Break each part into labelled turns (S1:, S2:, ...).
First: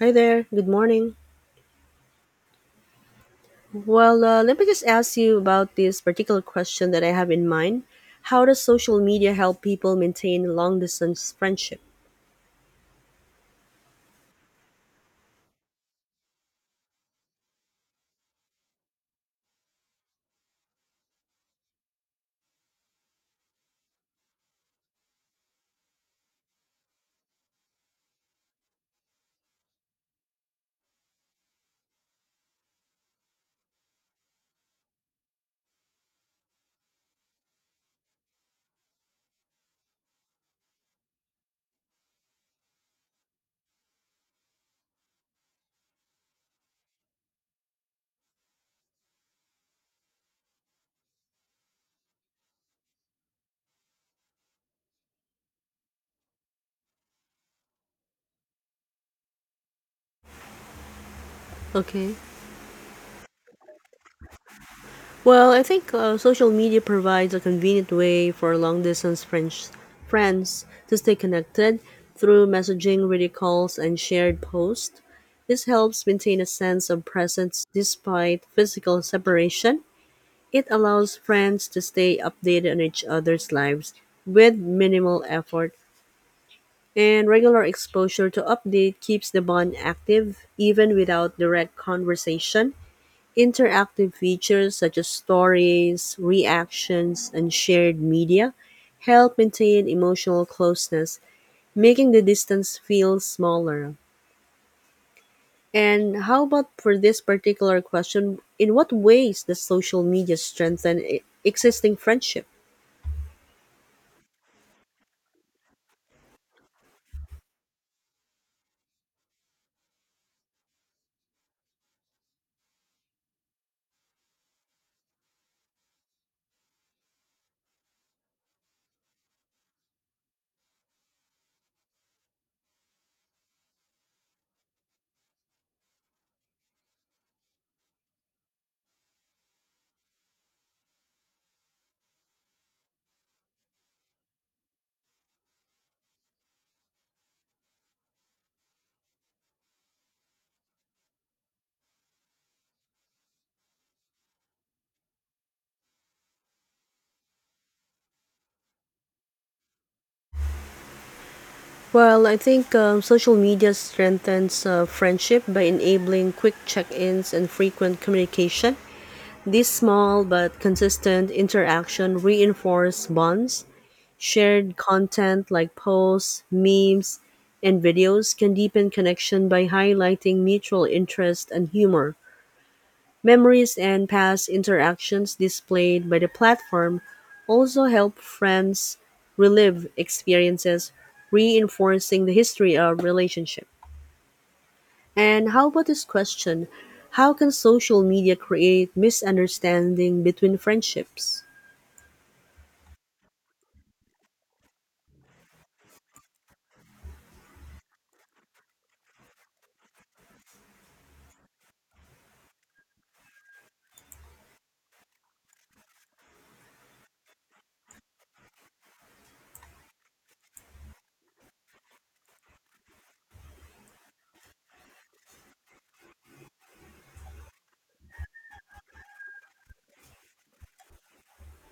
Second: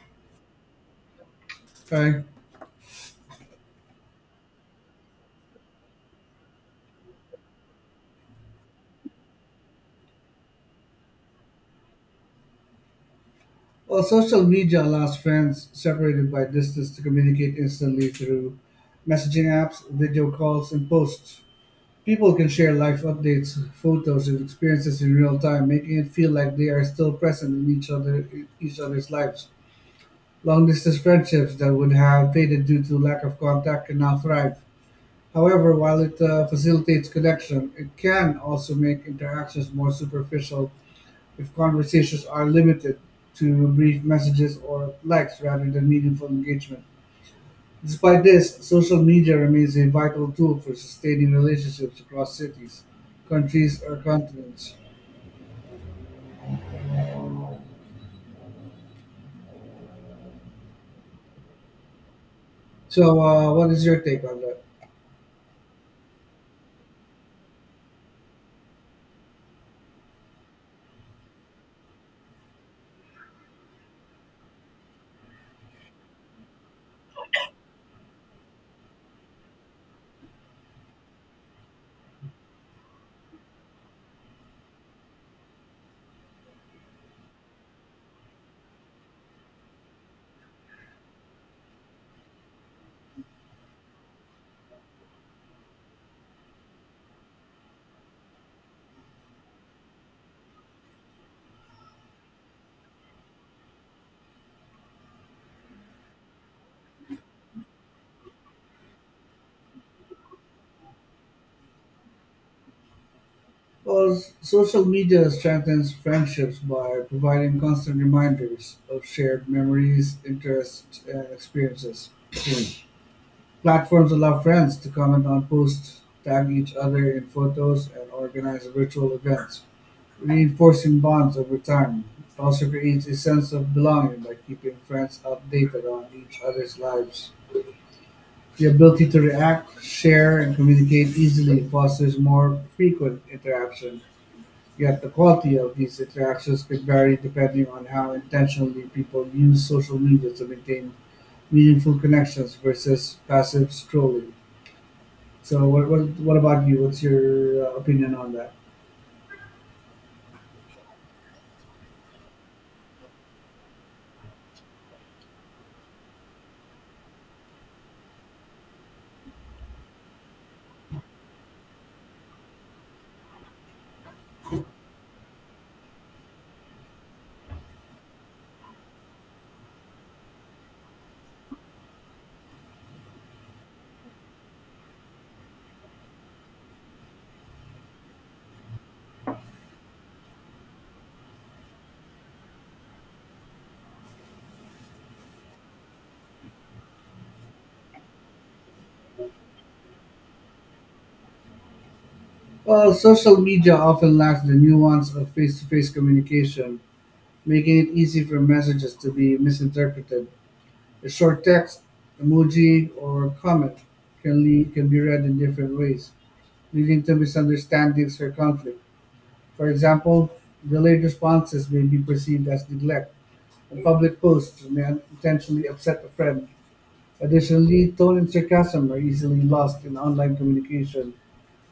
S1: Hi there. Good morning.
S2: Right.
S1: Let me just ask you about this particular question that I have in mind. How does social media help people maintain long distance friendship?
S2: Well, social media allows friends separated by distance to communicate instantly through messaging apps, video calls, and posts. People can share life updates, photos, and experiences in real time, making it feel like they are still present in each other's lives. Long distance friendships that would have faded due to lack of contact can now thrive. However, while it facilitates connection, it can also make interactions more superficial if conversations are limited to brief messages or likes rather than meaningful engagement. Despite this, social media remains a vital tool for sustaining relationships across cities, countries, or continents.
S1: Okay.
S2: So, what is your take on that?
S1: Well, I think social media provides a convenient way for long distance friends to stay connected through messaging, video calls, and shared posts. This helps maintain a sense of presence despite physical separation. It allows friends to stay updated on each other's lives with minimal effort, and regular exposure to update keeps the bond active even without direct conversation. Interactive features such as stories, reactions, and shared media help maintain emotional closeness, making the distance feel smaller. And how about for this particular question, in what ways does social media strengthen existing friendship?
S2: Well, social media strengthens friendships by providing constant reminders of shared memories, interests, and experiences. Hmm. Platforms allow friends to comment on posts, tag each other in photos, and organize virtual events, reinforcing bonds over time. It also creates a sense of belonging by keeping friends updated on each other's lives. The ability to react, share, and communicate easily fosters more frequent interaction. Yet the quality of these interactions can vary depending on how intentionally people use social media to maintain meaningful connections versus passive scrolling. So, what about you? What's your opinion on that?
S1: Well, I think social media strengthens friendship by enabling quick check ins and frequent communication. These small but consistent interaction reinforce bonds. Shared content like posts, memes, and videos can deepen connection by highlighting mutual interest and humor. Memories and past interactions displayed by the platform also help friends relive experiences, reinforcing the history of relationship. And how about this question? How can social media create misunderstanding between friendships?
S2: Well, social media often lacks the nuance of face to face communication, making it easy for messages to be misinterpreted. A short text, emoji, or comment can be read in different ways, leading to misunderstandings or conflict. For example, delayed responses may be perceived as neglect, and public posts may intentionally upset a friend. Additionally, tone and sarcasm are easily lost in online communication.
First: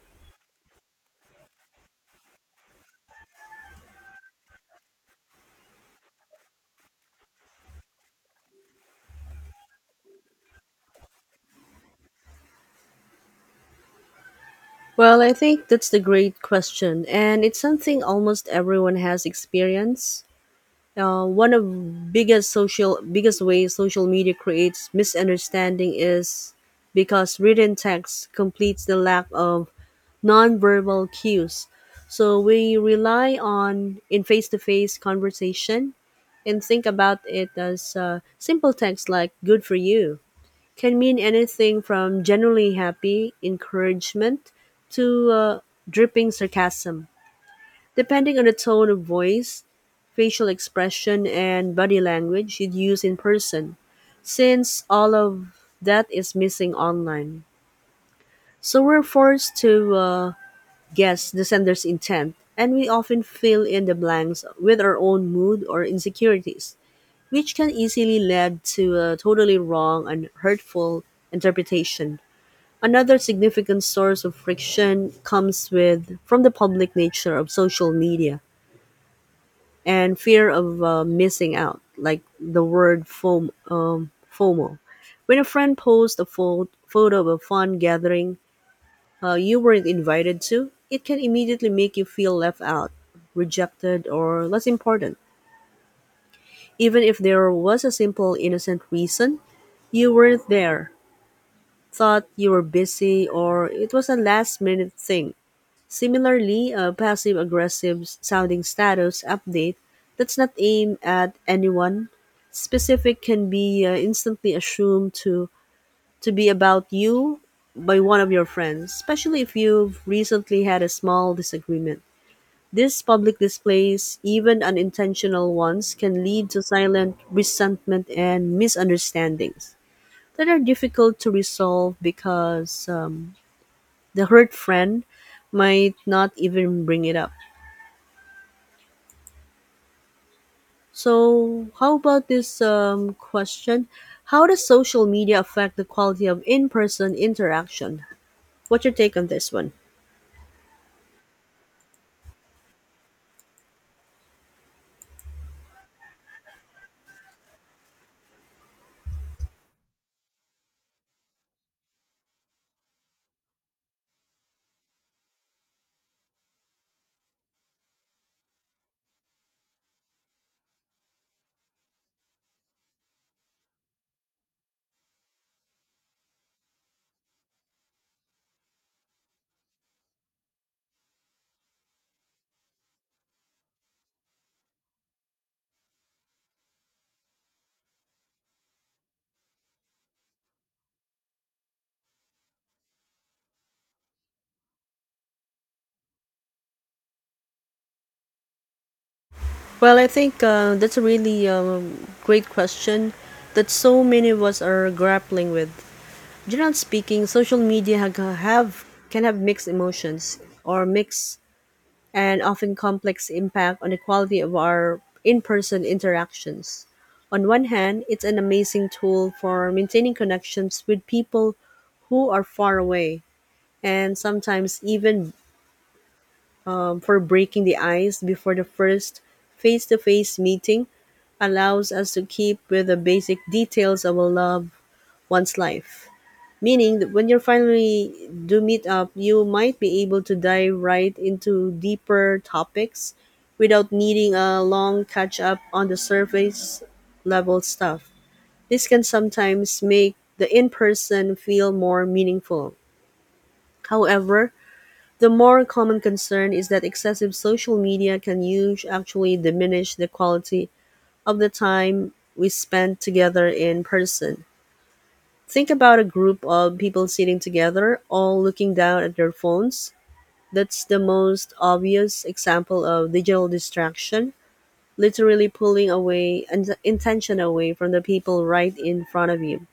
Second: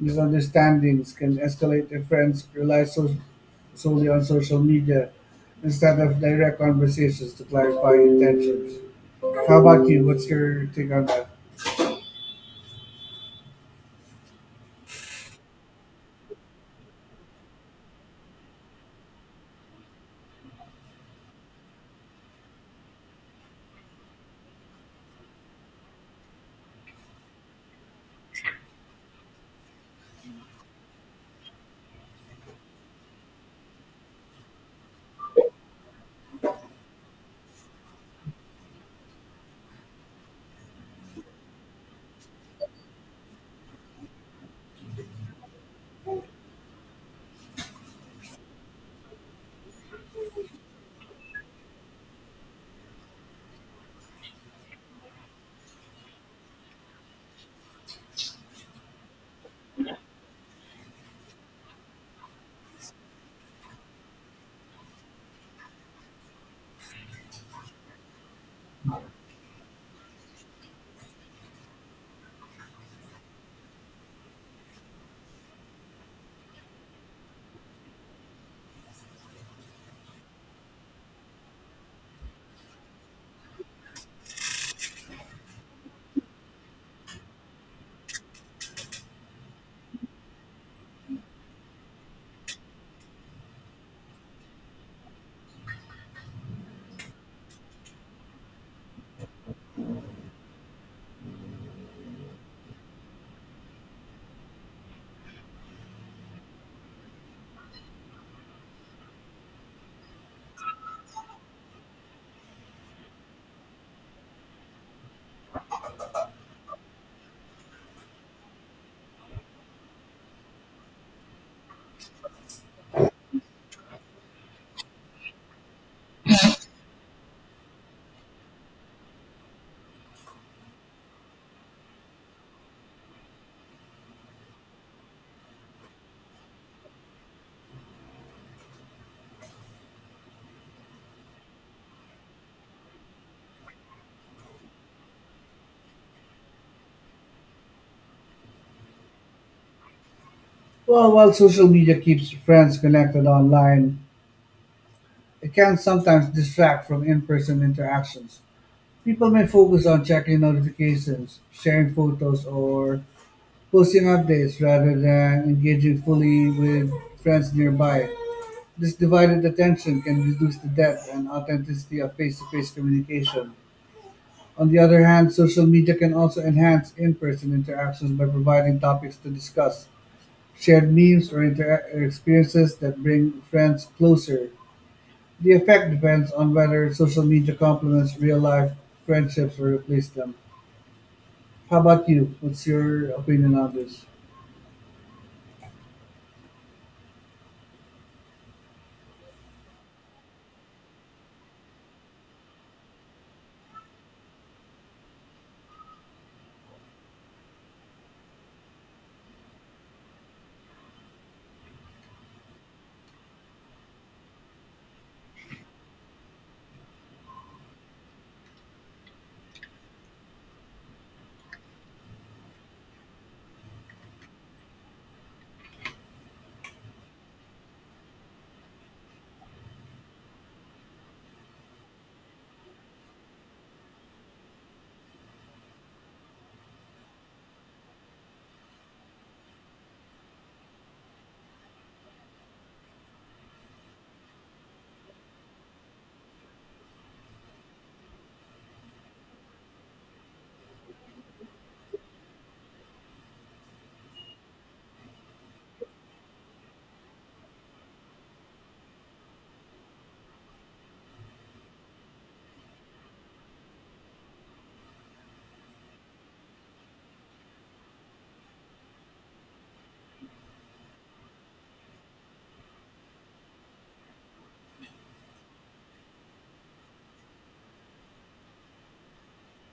S2: Misunderstandings can escalate if friends rely solely on social media instead of direct conversations to clarify intentions. How about you? What's your take on that?
S1: Well, I think that's the great question, and it's something almost everyone has experienced. One of biggest ways social media creates misunderstanding is because written text completes the lack of nonverbal cues. So we rely on in face-to-face conversation and think about it as simple text like "good for you" can mean anything from generally happy encouragement to uh, dripping sarcasm. Depending on the tone of voice, facial expression, and body language you'd use in person, since all of that is missing online. So we're forced to guess the sender's intent, and we often fill in the blanks with our own mood or insecurities, which can easily lead to a totally wrong and hurtful interpretation. Another significant source of friction comes with from the public nature of social media and fear of missing out, like the word FOMO. When a friend posts a photo of a fun gathering you weren't invited to, it can immediately make you feel left out, rejected, or less important. Even if there was a simple, innocent reason, you weren't there, thought you were busy, or it was a last minute thing. Similarly, a passive aggressive sounding status update that's not aimed at anyone specific can be instantly to be about you by one of your friends, especially if you've recently had a small disagreement. These public displays, even unintentional ones, can lead to silent resentment and misunderstandings that are difficult to resolve because the hurt friend might not even bring it up. So, how about this question? How does social media affect the quality of in person interaction? What's your take on this one?
S2: Well, while social media keeps friends connected online, it can sometimes distract from in person interactions. People may focus on checking notifications, sharing photos, or posting updates rather than engaging fully with friends nearby. This divided attention can reduce the depth and authenticity of face-to-face communication. On the other hand, social media can also enhance in-person interactions by providing topics to discuss, shared memes or experiences that bring friends closer. The effect depends on whether social media complements real-life friendships or replace them. How about you? What's your opinion on this?
S1: Well, I think that's a really great question that so many of us are grappling with. Generally speaking, social media ha- have can have mixed emotions or mixed and often complex impact on the quality of our in person interactions. On one hand, it's an amazing tool for maintaining connections with people who are far away, and sometimes even for breaking the ice before the first face to face meeting allows us to keep with the basic details of a loved one's life meaning that when you finally do meet up, you might be able to dive right into deeper topics without needing a long catch up on the surface level stuff. This can sometimes make the in person feel more meaningful. However, the more common concern is that excessive social media can use actually diminish the quality of the time we spend together in person. Think about a group of people sitting together, all looking down at their phones. That's the most obvious example of digital distraction, literally pulling away and intention away from the people right in front of you.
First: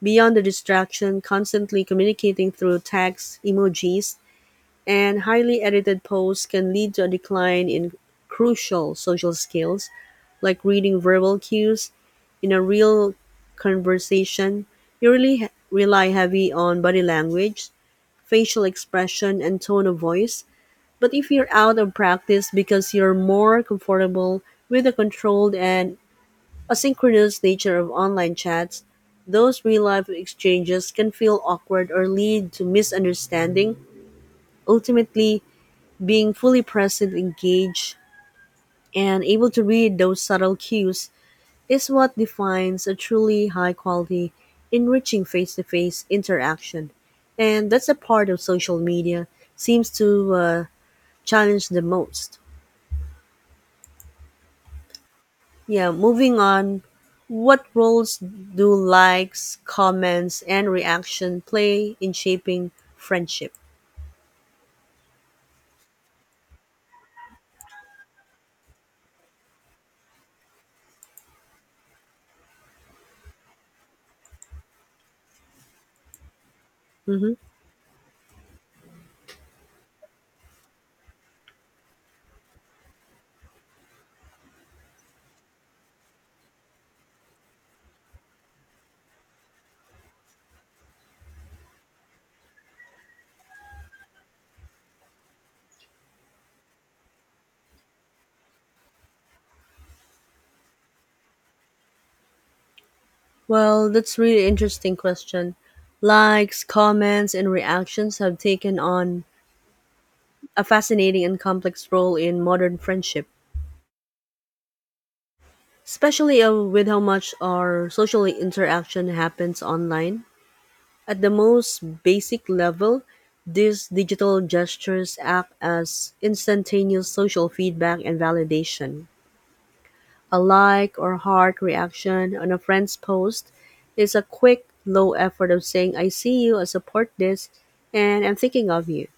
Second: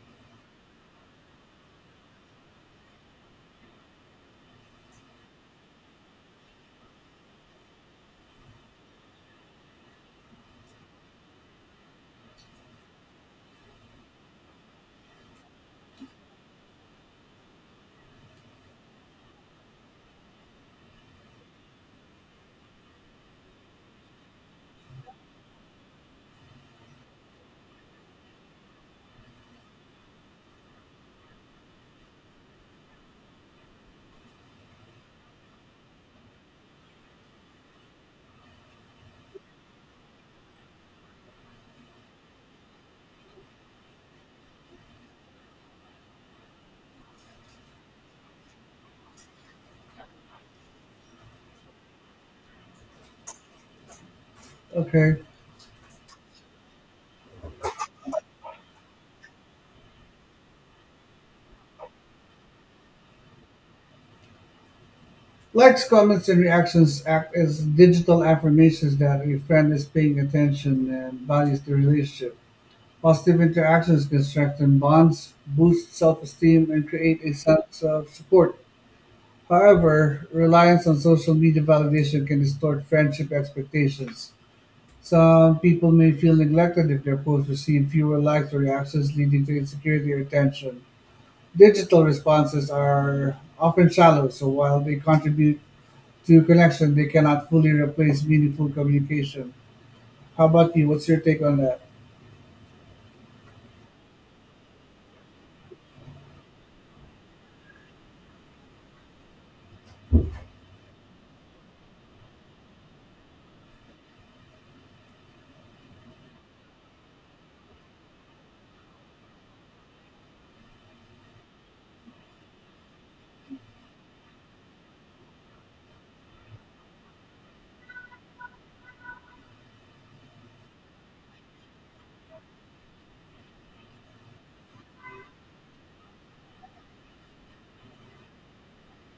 S1: Beyond the distraction, constantly communicating through text, emojis, and highly edited posts can lead to a decline in crucial social skills like reading verbal cues in a real conversation, you really rely heavy on body language, facial expression, and tone of voice. But if you're out of practice because you're more comfortable with the controlled and asynchronous nature of online chats, those real life exchanges can feel awkward or lead to misunderstanding. Ultimately, being fully present, engaged, and able to read those subtle cues is what defines a truly high quality, enriching face to face interaction. And that's a part of social media seems to challenge the most.
S2: Okay.
S1: Yeah, moving on. What roles do likes, comments, and reaction play in shaping friendship?
S2: Likes, comments, and reactions act as digital affirmations that a friend is paying attention and values the relationship. Positive interactions can strengthen bonds, boost self esteem, and create a
S1: Mm-hmm.
S2: sense of support. However, reliance on social media validation can distort friendship expectations. Some people may feel neglected if their posts receive fewer likes or reactions, leading to insecurity or tension. Digital responses are often shallow, so while they contribute through connection, they cannot fully replace meaningful communication. How about you? What's your take on that?
S1: Well, that's really interesting question. Likes, comments, and reactions have taken on a fascinating and complex role in modern friendship. Especially with how much our social interaction happens online. At the most basic level, these digital gestures act as instantaneous social feedback and validation. A like or heart reaction on a friend's post is a quick, low effort of saying, I see you, I support this, and I'm thinking of you.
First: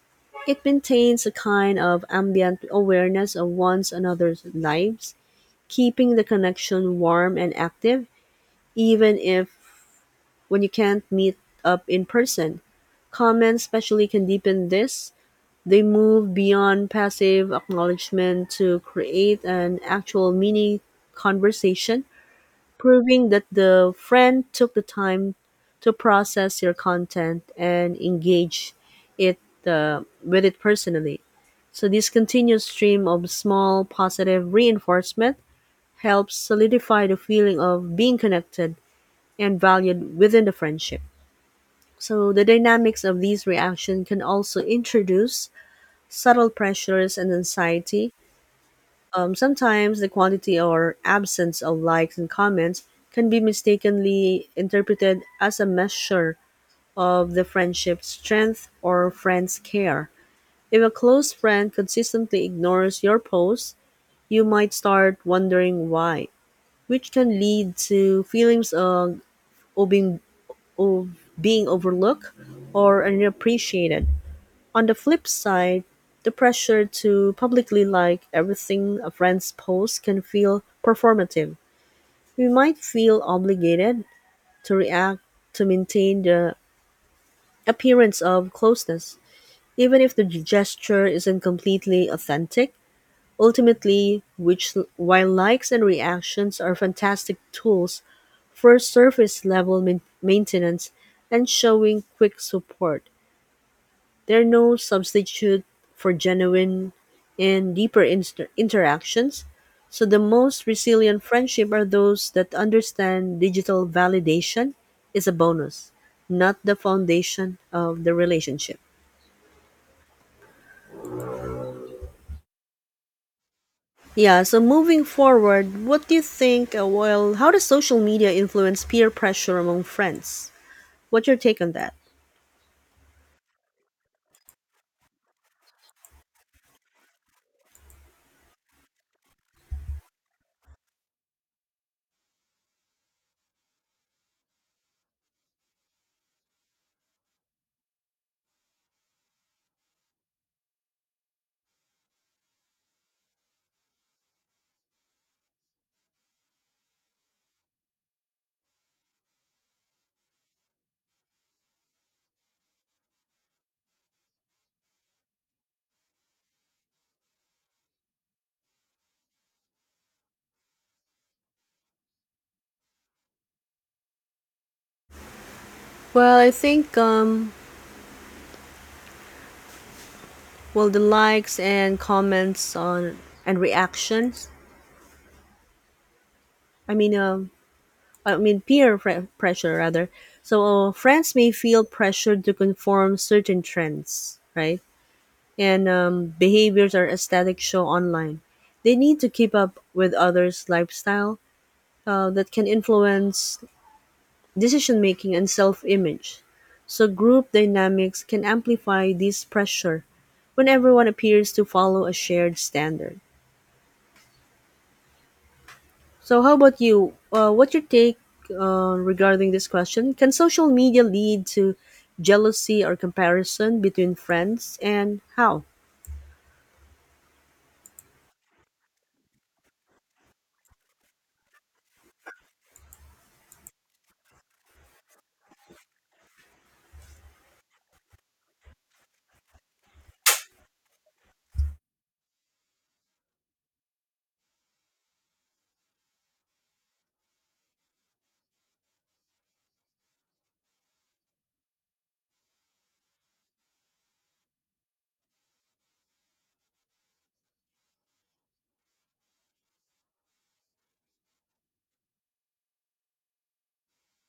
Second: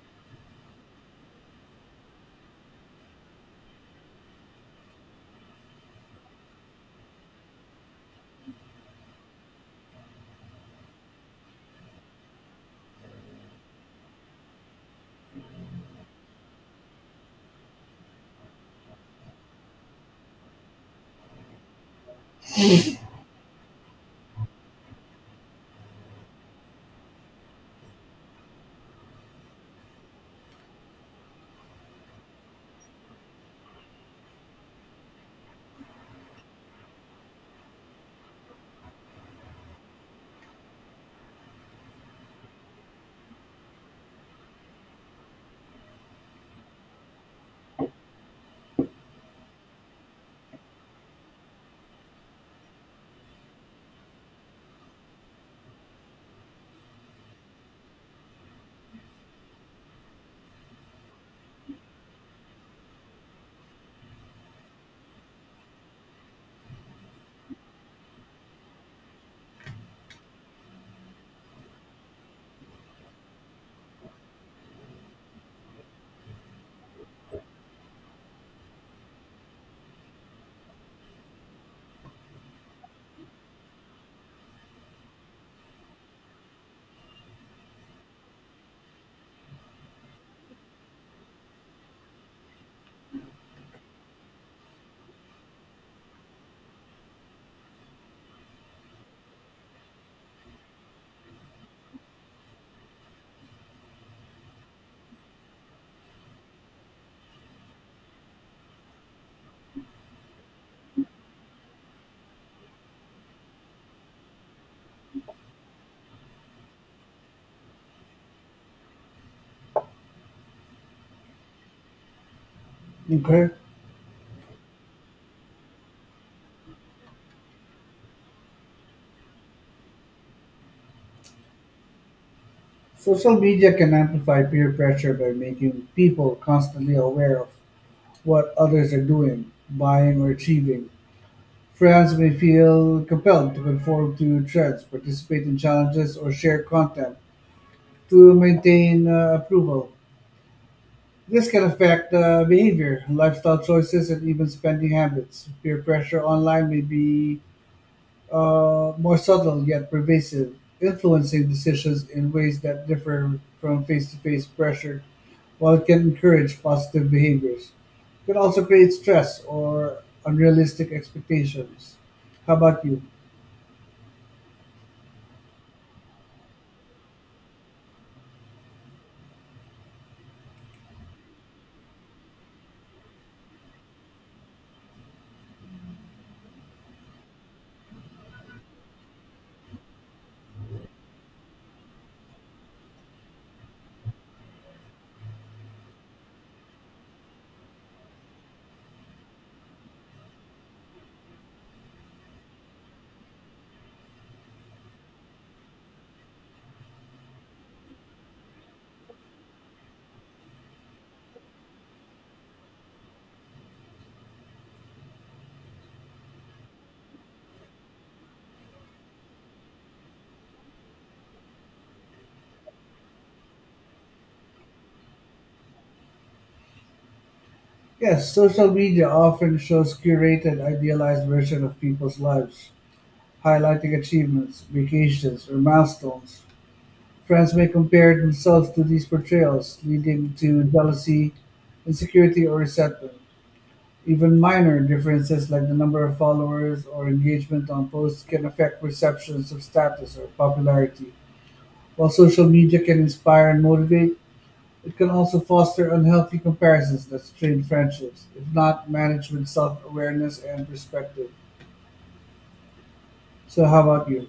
S1: It maintains a kind of ambient awareness of one's another's lives, keeping the connection warm and active even if when you can't meet up in person. Comments especially can deepen this. They move beyond passive acknowledgement to create an actual mini conversation, proving that the friend took the time to process your content and engage it with it personally. So this continuous stream of small positive reinforcement helps solidify the feeling of being connected and valued within the friendship. So the dynamics of these reactions can also introduce subtle pressures and anxiety. Sometimes the quantity or absence of likes and comments can be mistakenly interpreted as a measure of the friendship's strength or friend's care. If a close friend consistently ignores your post, you might start wondering why, which can lead to feelings of, of, being, of being overlooked or unappreciated. On the flip side, the pressure to publicly like everything a friend posts can feel performative. We might feel obligated to react to maintain the appearance of closeness, even if the gesture isn't completely authentic. Ultimately, which while likes and reactions are fantastic tools for surface level maintenance and showing quick support, they're no substitute for genuine and deeper interactions. So, the most resilient friendship are those that understand digital validation is a bonus, not the foundation of the relationship.
S2: Okay.
S1: Yeah, so moving forward, what do you think? Well, how does social media influence peer pressure among friends? What's your take on that?
S2: Social media can amplify peer pressure by making people constantly aware of what others are doing, buying, or achieving. Friends may feel compelled to conform to trends, participate in challenges, or share content to maintain approval. This can affect behavior, lifestyle choices, and even spending habits. Peer pressure online may be more subtle yet pervasive, influencing decisions in ways that differ from face to face pressure. While it can encourage positive behaviors, it can also create stress or unrealistic expectations. How about you?
S1: Well, I think well the likes and comments on and reactions. I mean, um I mean pressure rather. So friends may feel pressured to conform certain trends, right? And behaviors or aesthetic show online. They need to keep up with others' lifestyle that can influence decision making and self image. So group dynamics can amplify this pressure when everyone appears to follow a shared standard. So, how about you? What's your take regarding this question? Can social media lead to jealousy or comparison between friends, and how?
S2: Yes, social media often shows curated, idealized version of people's lives, highlighting achievements, vacations, or milestones. Friends may compare themselves to these portrayals, leading to jealousy, insecurity, or resentment. Even minor differences like the number of followers or engagement on posts can affect perceptions of status or popularity. While social media can inspire and motivate, it can also foster unhealthy comparisons that strain friendships, if not managed with self awareness and perspective. So, how about you?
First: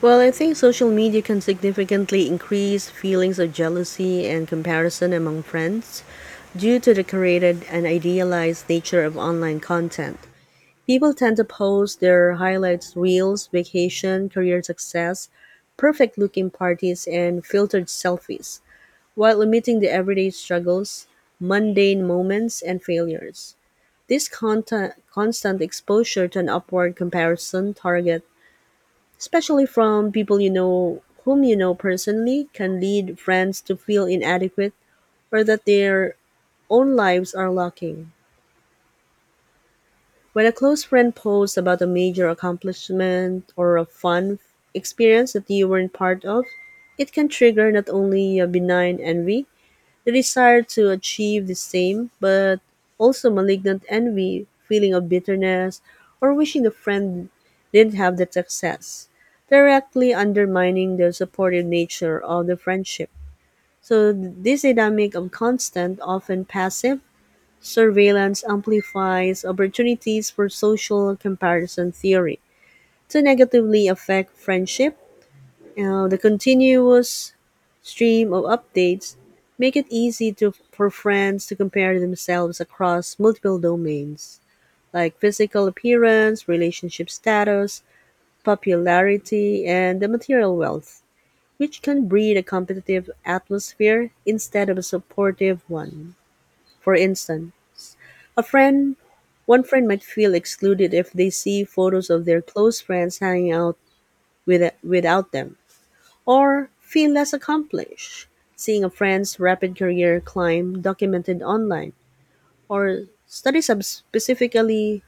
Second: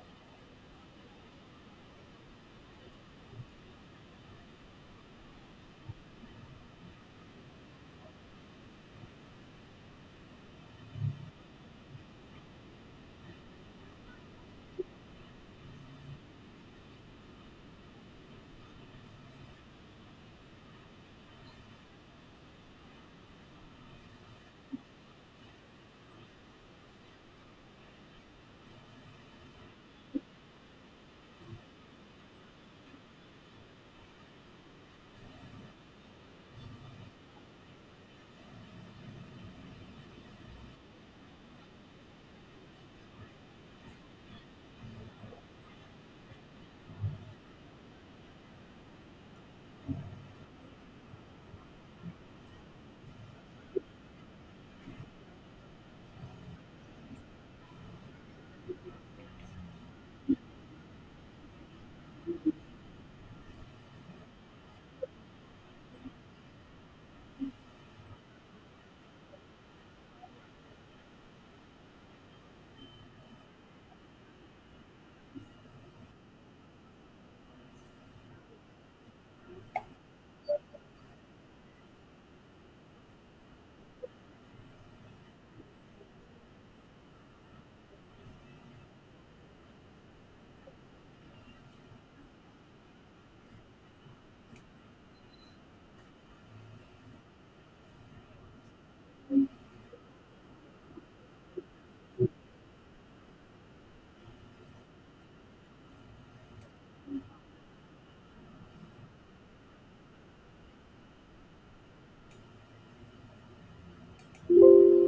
S1: Well, I think social media can significantly increase feelings of jealousy and comparison among friends due to the created and idealized nature of online content. People tend to post their highlights, reels, vacation, career success, perfect looking parties, and filtered selfies while omitting the everyday struggles, mundane moments, and failures. This constant exposure to an upward comparison target, especially from people whom you know personally, can lead friends to feel inadequate or that their own lives are lacking. When a close friend posts about a major accomplishment or a fun experience that you weren't part of, it can trigger not only a benign envy. The desire to achieve the same, but also malignant envy, feeling of bitterness, or wishing the friend didn't have that success, directly undermining the supportive nature of the friendship. So this dynamic of constant, often passive, surveillance amplifies opportunities for social comparison theory to negatively affect friendship. The continuous stream of updates make it easy for friends to compare themselves across multiple domains like physical appearance, relationship status, popularity, and the material wealth, which can breed a competitive atmosphere instead of a supportive one. For instance, a friend one friend might feel excluded if they see photos of their close friends hanging out without them or feel less accomplished, seeing a friend's rapid career climb documented online, or studies have specifically